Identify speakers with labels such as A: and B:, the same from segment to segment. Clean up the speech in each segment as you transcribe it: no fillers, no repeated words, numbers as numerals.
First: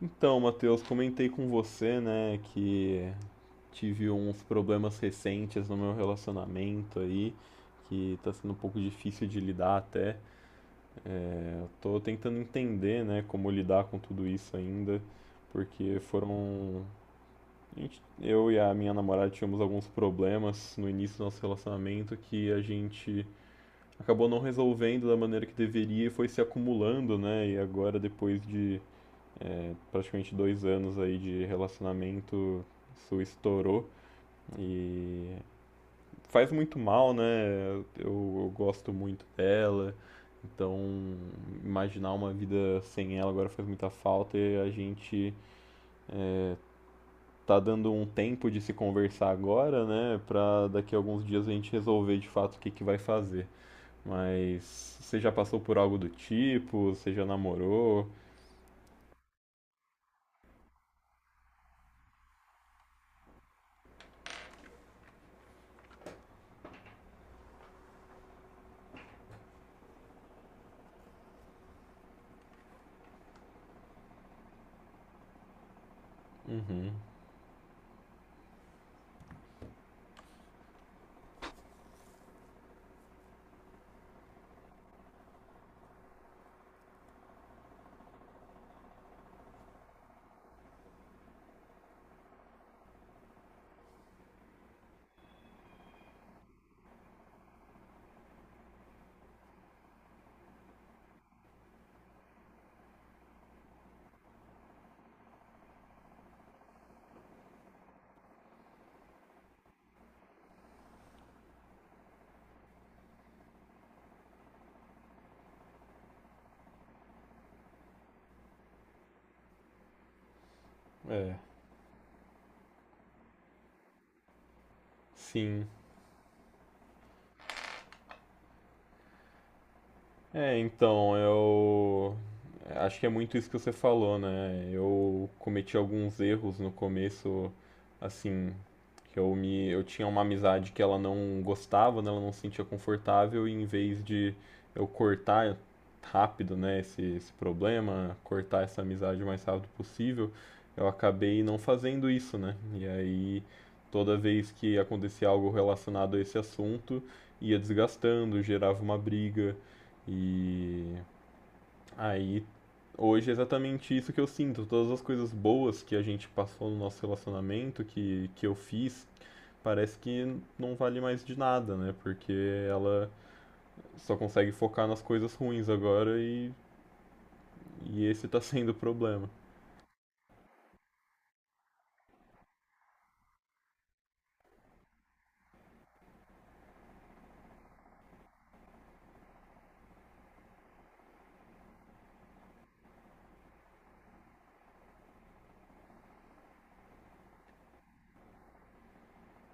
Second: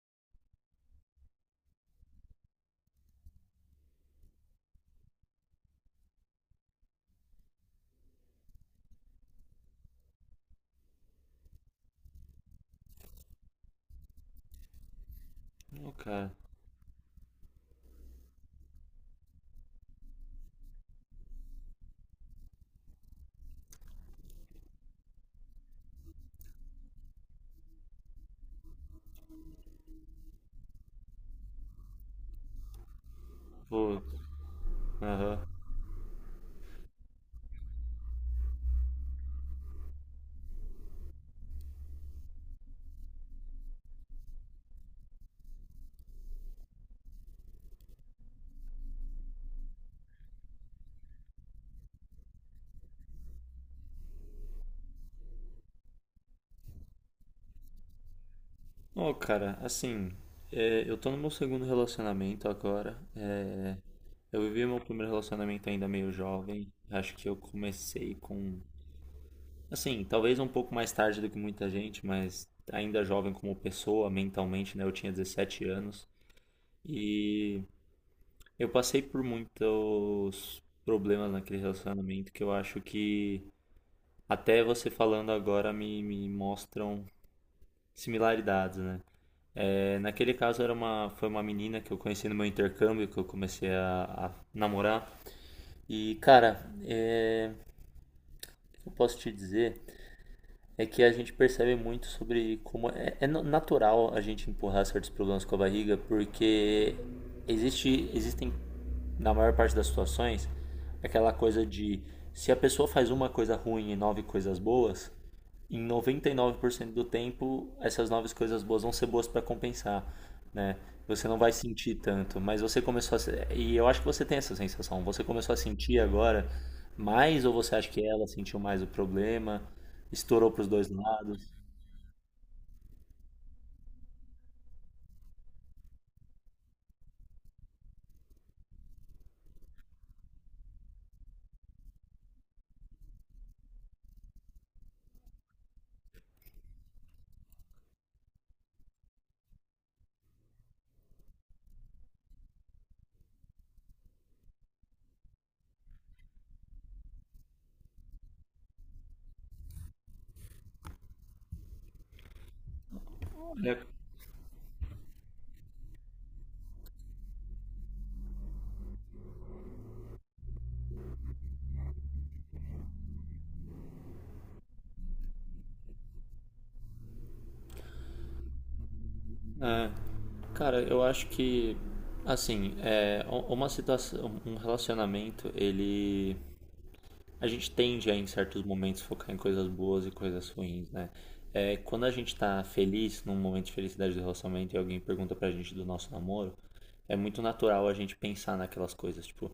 A: Então, Matheus, comentei com você, né, que tive uns problemas recentes no meu relacionamento aí, que tá sendo um pouco difícil de lidar até. Eu tô tentando entender, né, como lidar com tudo isso ainda, porque
B: Ok,
A: foram. Eu e a minha namorada tivemos alguns problemas no início do nosso relacionamento que a gente acabou não resolvendo da maneira que deveria e foi se acumulando, né, e agora depois de praticamente 2 anos aí de relacionamento, isso estourou
B: vou.
A: e
B: Aham.
A: faz muito mal, né? Eu gosto muito dela, então imaginar uma vida sem ela agora faz muita falta e a gente tá dando um tempo de se conversar agora, né? Pra daqui a alguns dias a gente resolver de fato o que vai fazer. Mas você já passou por algo do tipo? Você já namorou?
B: Ô, cara, assim, é, eu tô no meu segundo relacionamento agora. É, eu vivi meu primeiro relacionamento ainda meio jovem. Acho que eu comecei com. Assim, talvez um pouco mais tarde do que muita gente, mas ainda jovem como pessoa, mentalmente, né? Eu tinha 17 anos.
A: Uhum.
B: E eu passei por muitos problemas naquele relacionamento que eu acho que até você falando agora me mostram similaridades, né? É, naquele caso foi uma menina que eu conheci no meu intercâmbio, que eu comecei a namorar. E, cara, é, o que eu posso te dizer é que a gente percebe muito sobre como é natural a gente empurrar certos problemas com a barriga, porque existem, na maior parte das situações, aquela coisa de se a pessoa faz uma coisa ruim e nove coisas boas, em 99% do tempo, essas novas coisas boas vão ser boas para compensar, né? Você
A: É.
B: não vai sentir tanto, mas você começou a se- e eu acho que você tem essa sensação. Você começou a
A: Sim.
B: sentir agora mais ou você acha que ela sentiu mais o problema? Estourou
A: É,
B: para os dois
A: então,
B: lados?
A: eu acho que é muito isso que você falou, né? Eu cometi alguns erros no começo, assim, que eu me eu tinha uma amizade que ela não gostava, né? Ela não se sentia confortável e em vez de eu cortar rápido, né, esse problema, cortar essa amizade o mais rápido possível, eu acabei não fazendo isso, né? E aí toda vez que acontecia algo relacionado a esse assunto, ia desgastando, gerava uma briga. E aí, hoje é
B: Olha,
A: exatamente isso que eu sinto. Todas as coisas boas que a gente passou no nosso relacionamento, que eu fiz, parece que não vale mais de nada, né? Porque ela só consegue focar nas coisas ruins agora e esse tá sendo o problema.
B: é. Cara, eu acho que assim, uma situação, um relacionamento, ele A gente tende a, em certos momentos, focar em coisas boas e coisas ruins, né? É, quando a gente tá feliz, num momento de felicidade do relacionamento, e alguém pergunta pra gente do nosso namoro, é muito natural a gente pensar naquelas coisas, tipo,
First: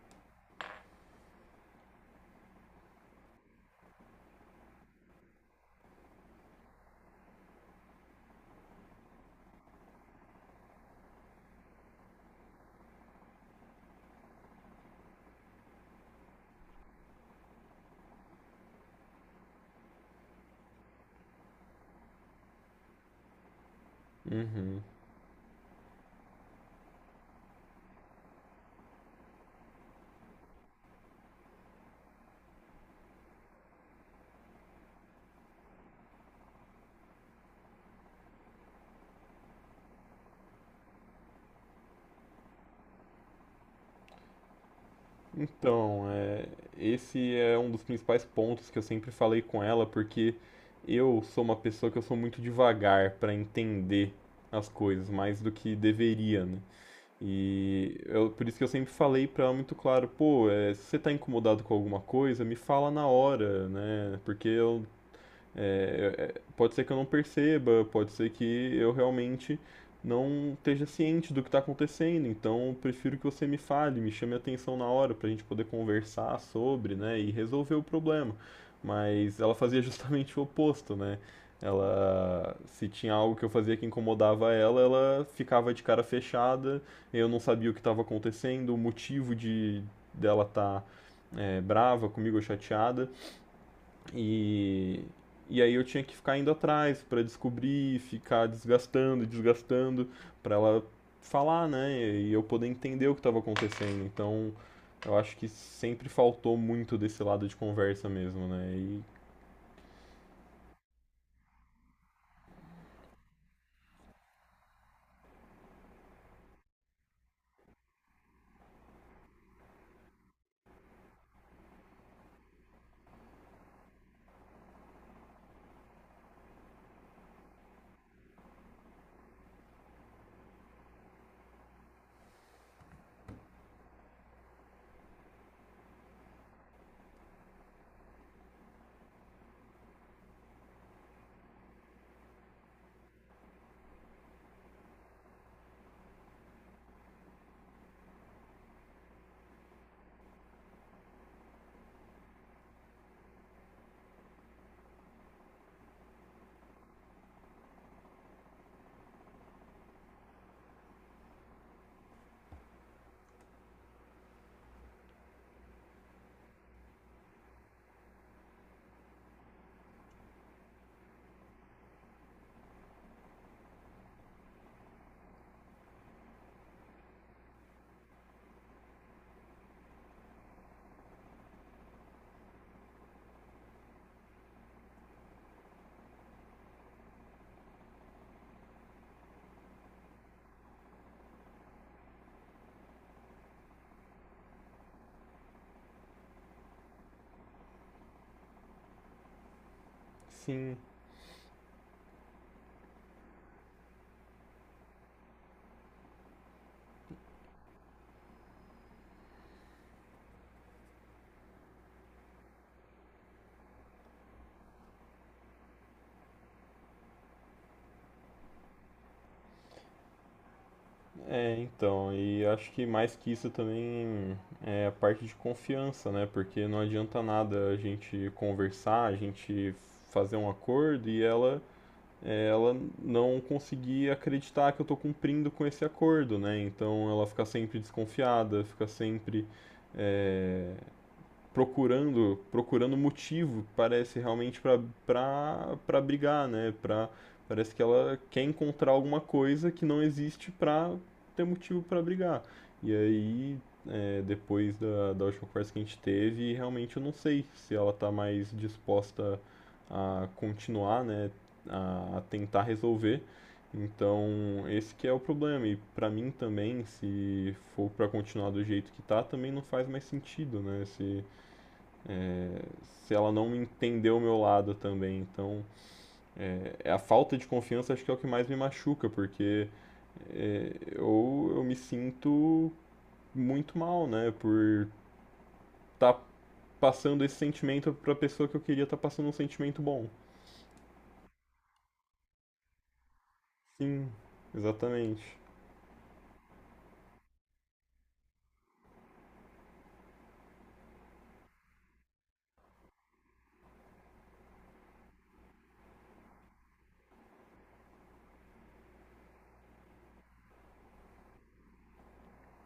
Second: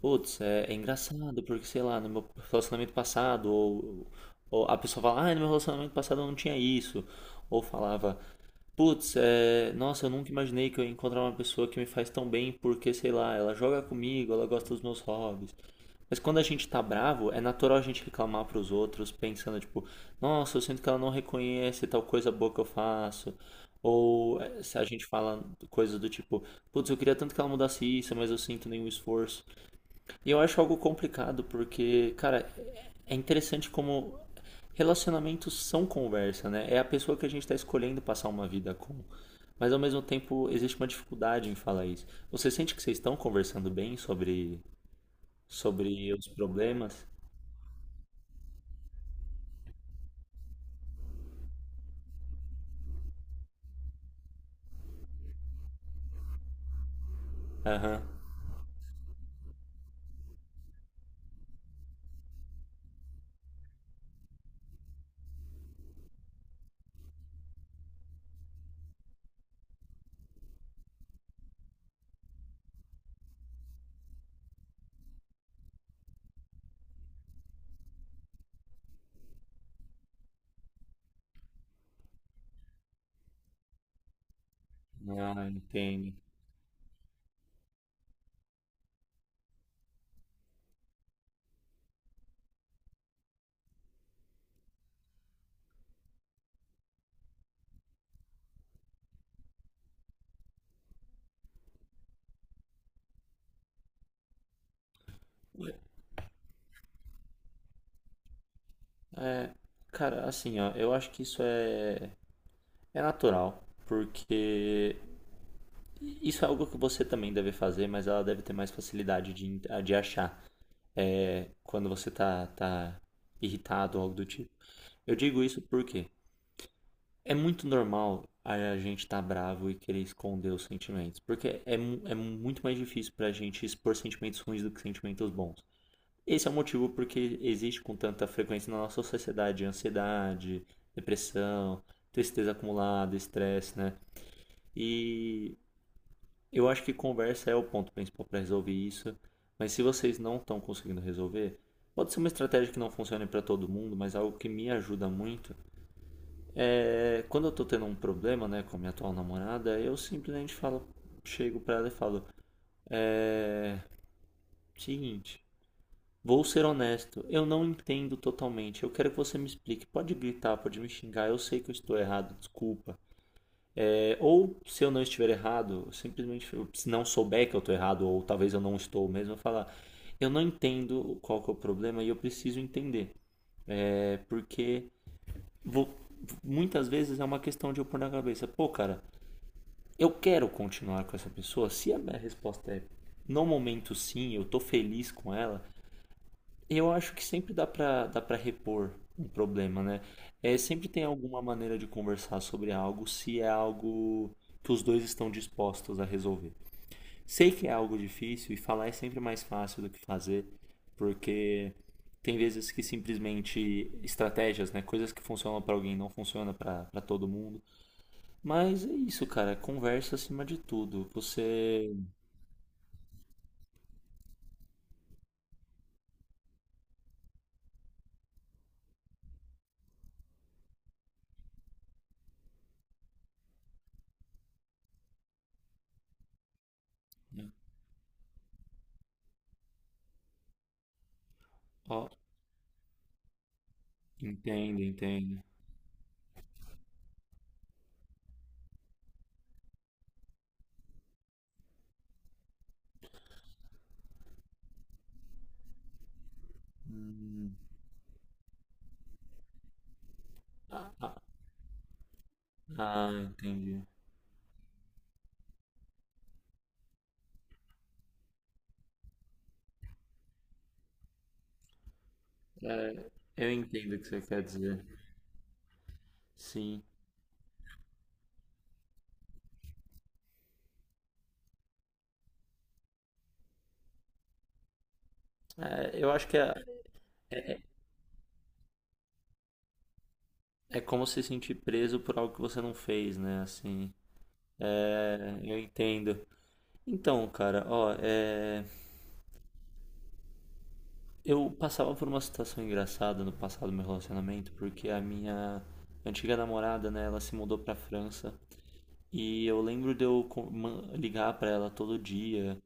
B: putz, é engraçado, porque sei lá, no meu relacionamento passado, ou, a pessoa fala, ah, no meu relacionamento passado eu não tinha isso, ou falava, putz, é, nossa, eu nunca imaginei que eu ia encontrar uma pessoa que me faz tão bem, porque sei lá, ela joga comigo, ela gosta dos meus hobbies. Mas quando a gente tá bravo, é natural a gente reclamar pros outros, pensando, tipo, nossa, eu sinto que ela não reconhece tal coisa boa que eu faço. Ou se
A: Uhum.
B: a gente fala coisas do tipo, putz, eu queria tanto que ela mudasse isso, mas eu sinto nenhum esforço. E eu acho algo complicado, porque, cara, é interessante como relacionamentos são conversa, né? É a pessoa que a gente está escolhendo passar uma vida com. Mas ao mesmo tempo existe uma dificuldade em falar isso. Você sente que vocês estão conversando bem sobre,
A: Então,
B: sobre os
A: é,
B: problemas?
A: esse é um dos principais pontos que eu sempre falei com ela, porque eu sou uma pessoa que eu sou muito devagar pra entender as coisas, mais do que deveria, né? E
B: Aham.
A: eu, por isso que eu sempre falei pra ela muito claro, pô, é, se você tá incomodado com alguma coisa, me fala na hora, né? Porque eu pode ser que eu não perceba, pode ser que eu realmente não esteja ciente do que está acontecendo, então prefiro que você me fale, me chame a atenção na hora para a gente poder conversar sobre, né, e resolver o problema. Mas ela fazia justamente o oposto, né? Ela, se tinha algo que eu fazia que incomodava ela, ela
B: Ah,
A: ficava de cara
B: entendo.
A: fechada, eu não sabia o que estava acontecendo, o motivo de dela estar tá, é, brava comigo ou chateada. E, e aí eu tinha que ficar indo atrás para descobrir, ficar desgastando, desgastando, para ela falar, né? E eu poder entender o que estava acontecendo. Então, eu acho que sempre faltou muito desse lado de conversa mesmo, né? E
B: É, cara, assim, ó, eu acho que isso é natural, porque isso é algo que você também deve fazer, mas ela deve ter mais facilidade de achar, é, quando você tá irritado ou algo do tipo. Eu digo isso porque é muito normal a gente estar tá bravo e querer esconder os sentimentos, porque é muito mais difícil pra gente expor sentimentos ruins do que sentimentos bons. Esse é o motivo porque existe com tanta frequência na nossa sociedade ansiedade, depressão, tristeza acumulada, estresse, né? E eu acho que conversa é o ponto principal para resolver isso. Mas se vocês não estão conseguindo resolver, pode ser uma estratégia que não funcione para todo mundo, mas algo que me ajuda muito é quando eu tô tendo um problema, né, com a minha atual namorada, eu simplesmente falo, chego para ela e falo, é seguinte, vou ser honesto, eu não entendo totalmente. Eu quero que você me explique. Pode gritar, pode me xingar. Eu sei que eu estou errado, desculpa. É, ou se eu não estiver errado, simplesmente se não souber que eu estou errado, ou talvez eu não estou mesmo, eu falar. Eu não entendo qual que é o problema e eu preciso entender. É porque vou- muitas vezes é uma questão de eu pôr na cabeça, pô, cara, eu quero continuar com essa pessoa. Se a minha resposta é no momento sim, eu estou feliz com ela, eu acho que sempre dá para repor um problema, né? É,
A: sim,
B: sempre tem alguma maneira de conversar sobre algo se é algo que os dois estão dispostos a resolver. Sei que é algo difícil e falar é sempre mais fácil do que fazer, porque tem vezes que simplesmente estratégias, né, coisas que funcionam pra alguém não funcionam pra para todo mundo. Mas é isso, cara, conversa acima de tudo.
A: é,
B: Você,
A: então, e acho que mais que isso também é a parte de confiança, né? Porque não adianta nada a gente conversar, a gente fazer um acordo e ela ela não conseguir acreditar que eu estou cumprindo com esse acordo, né? Então ela fica
B: né?
A: sempre desconfiada, fica sempre é,
B: Ó,
A: procurando motivo parece realmente para
B: entende, entende.
A: para brigar né para parece que ela quer encontrar alguma coisa que não existe para ter motivo para brigar e aí é, depois da última conversa que a gente teve realmente eu não sei se ela está mais disposta a
B: Ah,
A: continuar
B: ah,
A: né a tentar
B: ah,
A: resolver
B: entendi.
A: então, esse que é o problema. E pra mim também, se for pra continuar do jeito que tá, também não faz mais sentido, né? Se,
B: É,
A: se ela
B: eu
A: não
B: entendo o que
A: entendeu o
B: você
A: meu
B: quer
A: lado
B: dizer.
A: também. Então,
B: Sim.
A: é a falta de confiança acho que é o que mais me machuca, porque é, eu me sinto muito mal, né, por
B: É, eu
A: estar
B: acho que
A: passando esse
B: é,
A: sentimento para a pessoa que eu queria estar passando um sentimento bom.
B: é como se sentir preso por algo que você não fez, né? Assim.
A: Sim, exatamente.
B: É, eu entendo. Então, cara, ó, é, eu passava por uma situação engraçada no passado do meu relacionamento, porque a minha antiga namorada, né, ela se mudou pra França. E eu lembro de eu ligar pra ela todo dia.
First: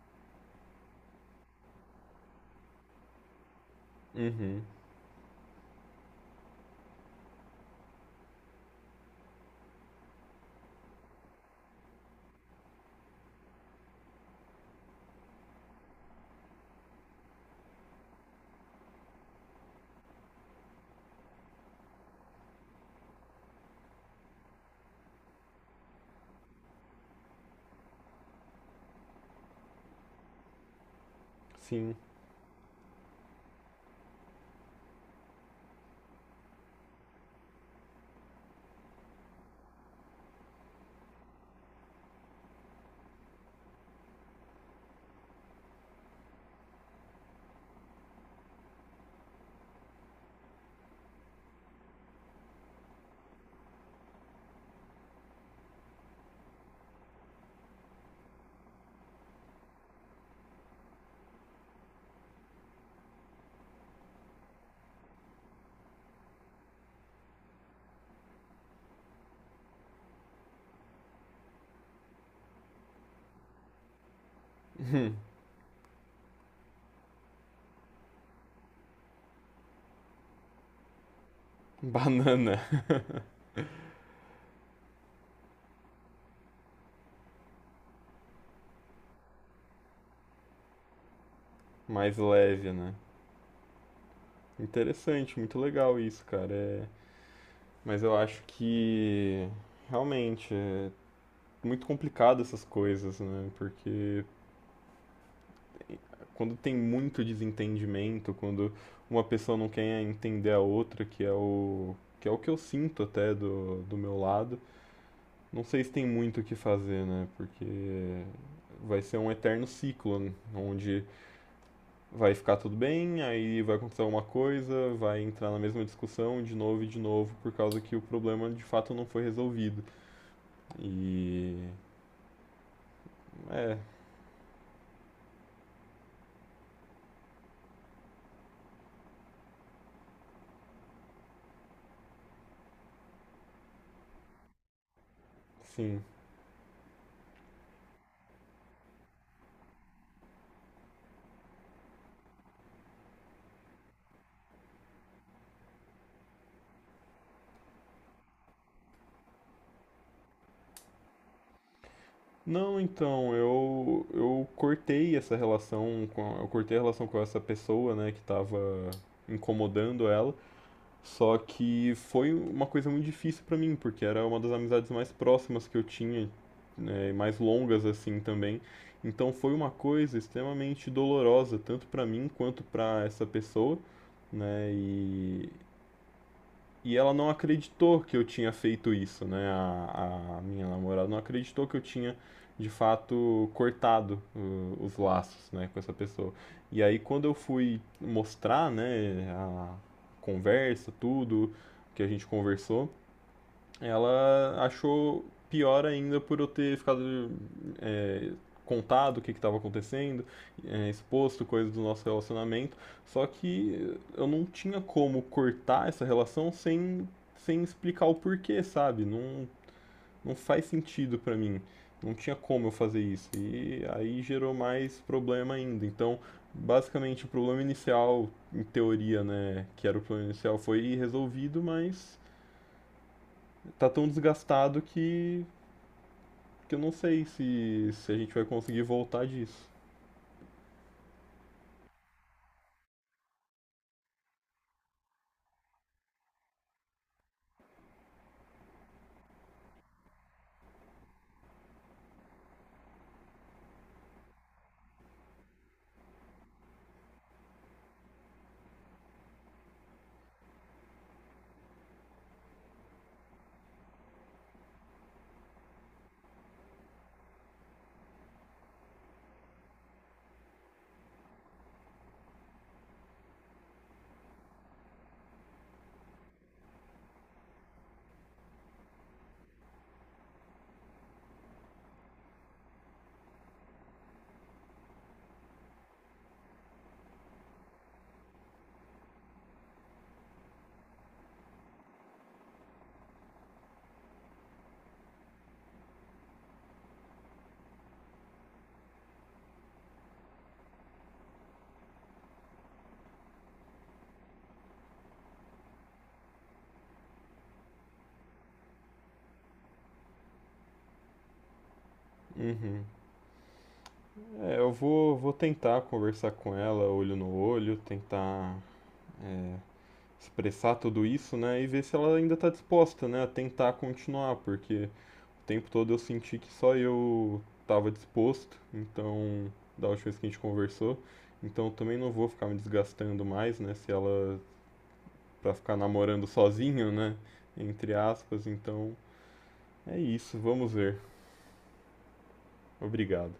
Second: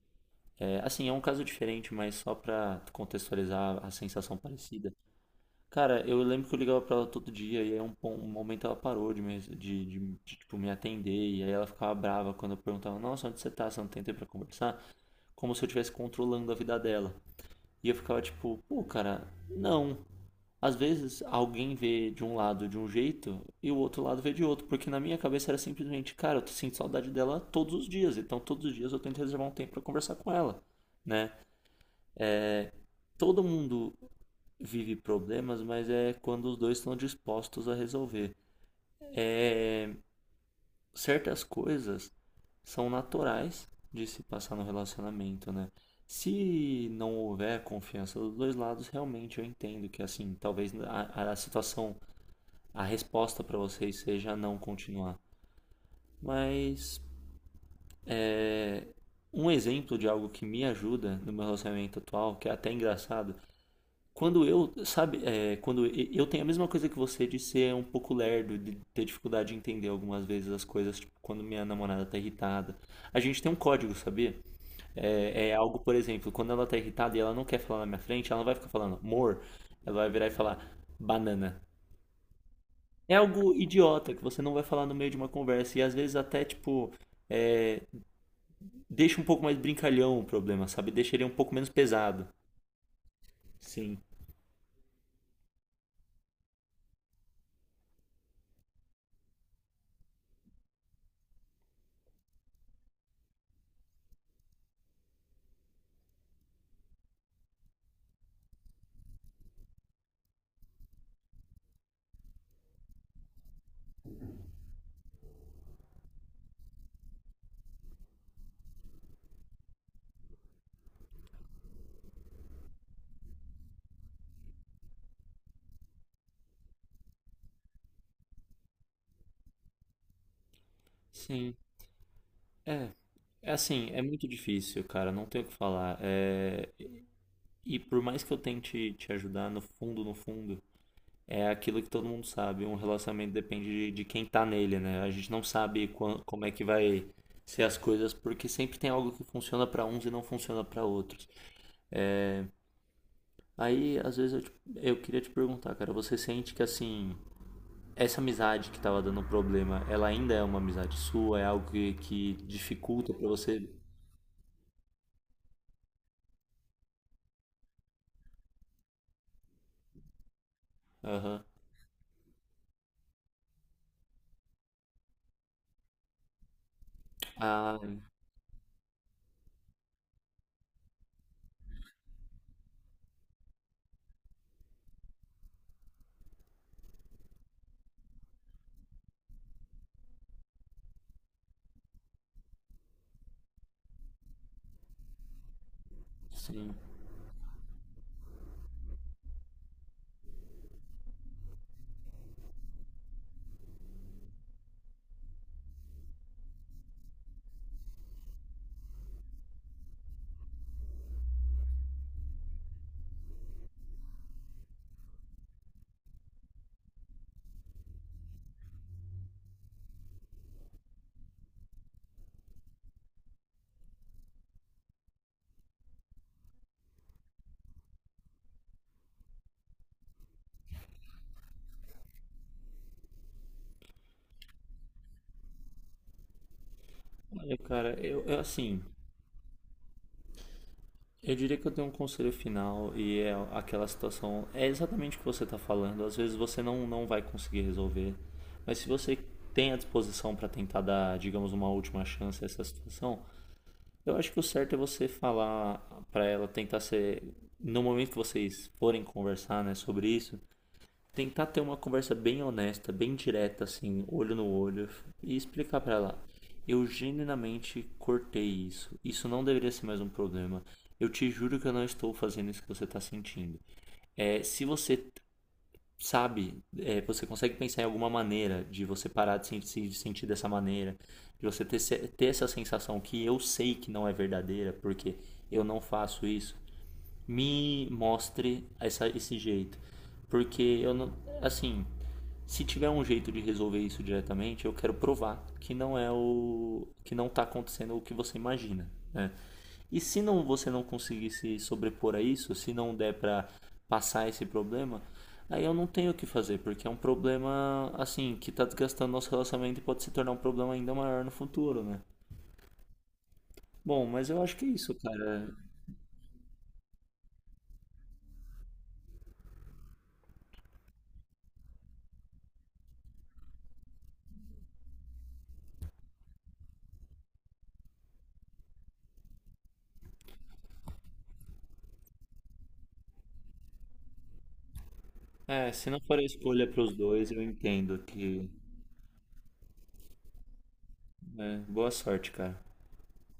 B: É, assim, é um caso diferente, mas só pra contextualizar a sensação
A: Uhum,
B: parecida. Cara, eu lembro que eu ligava pra ela todo dia e aí um momento ela parou de me, tipo, me atender e aí ela ficava brava quando eu perguntava, nossa, onde você tá? Você não tem tempo pra conversar? Como se eu estivesse controlando a vida dela. E eu ficava tipo, pô, cara, não. Às vezes alguém vê de um lado de um jeito e o outro lado vê de outro, porque na minha cabeça era simplesmente, cara, eu sinto saudade dela todos os dias, então todos os dias eu tento reservar um tempo pra conversar com ela, né?
A: sim.
B: Todo mundo vive problemas, mas é quando os dois estão dispostos a resolver. É, certas coisas são naturais de se passar no relacionamento, né? Se não houver confiança dos dois lados, realmente eu entendo que assim, talvez a situação, a resposta para vocês seja não continuar. Mas é, um exemplo de algo que me ajuda no meu relacionamento atual, que é até engraçado. Quando eu, sabe, eu tenho a mesma coisa que você de ser um pouco lerdo, de ter dificuldade de entender algumas vezes as coisas, tipo, quando minha namorada tá irritada. A gente tem um código, sabia?
A: Uhum.
B: É algo, por exemplo, quando ela tá irritada e ela não quer falar na minha frente, ela não vai ficar falando amor, ela vai virar e falar banana.
A: Banana.
B: É algo idiota que você não vai falar no meio de uma conversa e às vezes até, tipo, é, deixa um pouco mais brincalhão o problema, sabe? Deixa ele um pouco menos
A: Mais
B: pesado.
A: leve, né?
B: Sim.
A: Interessante, muito legal isso, cara. É, mas eu acho que realmente é, muito complicado essas coisas, né? Porque quando tem muito desentendimento, quando uma pessoa não quer entender a outra, que é o que eu sinto até do meu lado, não sei se tem muito o que fazer, né? Porque vai ser um eterno ciclo, né? Onde vai ficar tudo bem, aí vai acontecer alguma coisa, vai entrar na mesma discussão de novo e de novo, por causa que o problema de fato não foi resolvido.
B: Sim.
A: E
B: É. É
A: é,
B: assim, é muito difícil, cara, não tem o que falar. É, e por mais que eu tente te ajudar, no fundo, no fundo, é aquilo que todo mundo sabe. Um relacionamento depende de quem tá nele, né? A gente não sabe
A: sim,
B: como é que vai ser as coisas, porque sempre tem algo que funciona pra uns e não funciona pra outros. Aí, às vezes, eu queria te perguntar, cara, você sente que, assim, essa amizade que tava dando problema, ela ainda é uma amizade sua? É algo que
A: não,
B: dificulta pra
A: então,
B: você?
A: eu cortei a relação com essa pessoa, né, que tava incomodando ela. Só
B: Aham.
A: que foi uma coisa muito difícil pra mim, porque era uma das amizades mais próximas que eu tinha, né, e mais
B: Ah,
A: longas assim também. Então foi uma coisa extremamente dolorosa, tanto pra mim quanto pra essa pessoa, né? E ela não acreditou que eu tinha feito isso, né? A minha namorada não acreditou que eu tinha, de fato, cortado os laços, né, com essa pessoa.
B: sim.
A: E aí, quando eu fui mostrar, né, a conversa, tudo que a gente conversou, ela achou pior ainda por eu ter ficado é, contado o que estava acontecendo, é, exposto coisas do nosso relacionamento. Só que eu não tinha como cortar essa relação sem explicar o porquê, sabe? Não, não faz sentido para mim. Não tinha como eu fazer isso. E aí gerou mais problema ainda. Então, basicamente, o problema inicial, em teoria, né, que era o problema inicial, foi resolvido, mas tá tão desgastado que eu não sei
B: Olha,
A: se,
B: cara,
A: se a gente vai
B: assim,
A: conseguir voltar disso.
B: eu diria que eu tenho um conselho final e é aquela situação, é exatamente o que você está falando. Às vezes você não vai conseguir resolver, mas se você tem a disposição para tentar dar, digamos, uma última chance a essa situação, eu acho que o certo é você falar para ela tentar ser, no momento que vocês forem conversar, né, sobre isso, tentar ter uma conversa bem honesta, bem direta, assim, olho no olho, e explicar pra ela. Eu genuinamente cortei isso. Isso não deveria ser mais um problema. Eu te juro que eu não estou fazendo isso que você está sentindo. É, se você sabe, é, você consegue pensar em alguma maneira de você parar de se sentir dessa maneira, de você ter essa sensação que eu sei que não é verdadeira, porque eu não faço isso, me mostre esse jeito. Porque eu não. Assim, se tiver um jeito de resolver isso diretamente, eu quero provar que não é o. que não está acontecendo o que você imagina, né? E se não você não conseguir se sobrepor a isso, se não der para passar esse problema, aí eu não tenho o que fazer, porque é um problema assim que está desgastando nosso relacionamento e pode se tornar um problema ainda maior no futuro, né?
A: Uhum.
B: Bom, mas eu acho
A: É,
B: que é isso,
A: vou
B: cara.
A: tentar conversar com ela, olho no olho, tentar expressar tudo isso, né? E ver se ela ainda tá disposta, né? A tentar continuar, porque o tempo todo eu senti que só eu tava disposto, então, da última vez que a gente conversou. Então eu também não vou ficar me desgastando mais, né? Se ela. Pra
B: É,
A: ficar
B: se não for a
A: namorando
B: escolha para
A: sozinho,
B: os
A: né?
B: dois, eu
A: Entre
B: entendo
A: aspas,
B: que.
A: então. É isso, vamos ver.
B: É, boa sorte, cara.
A: Obrigado.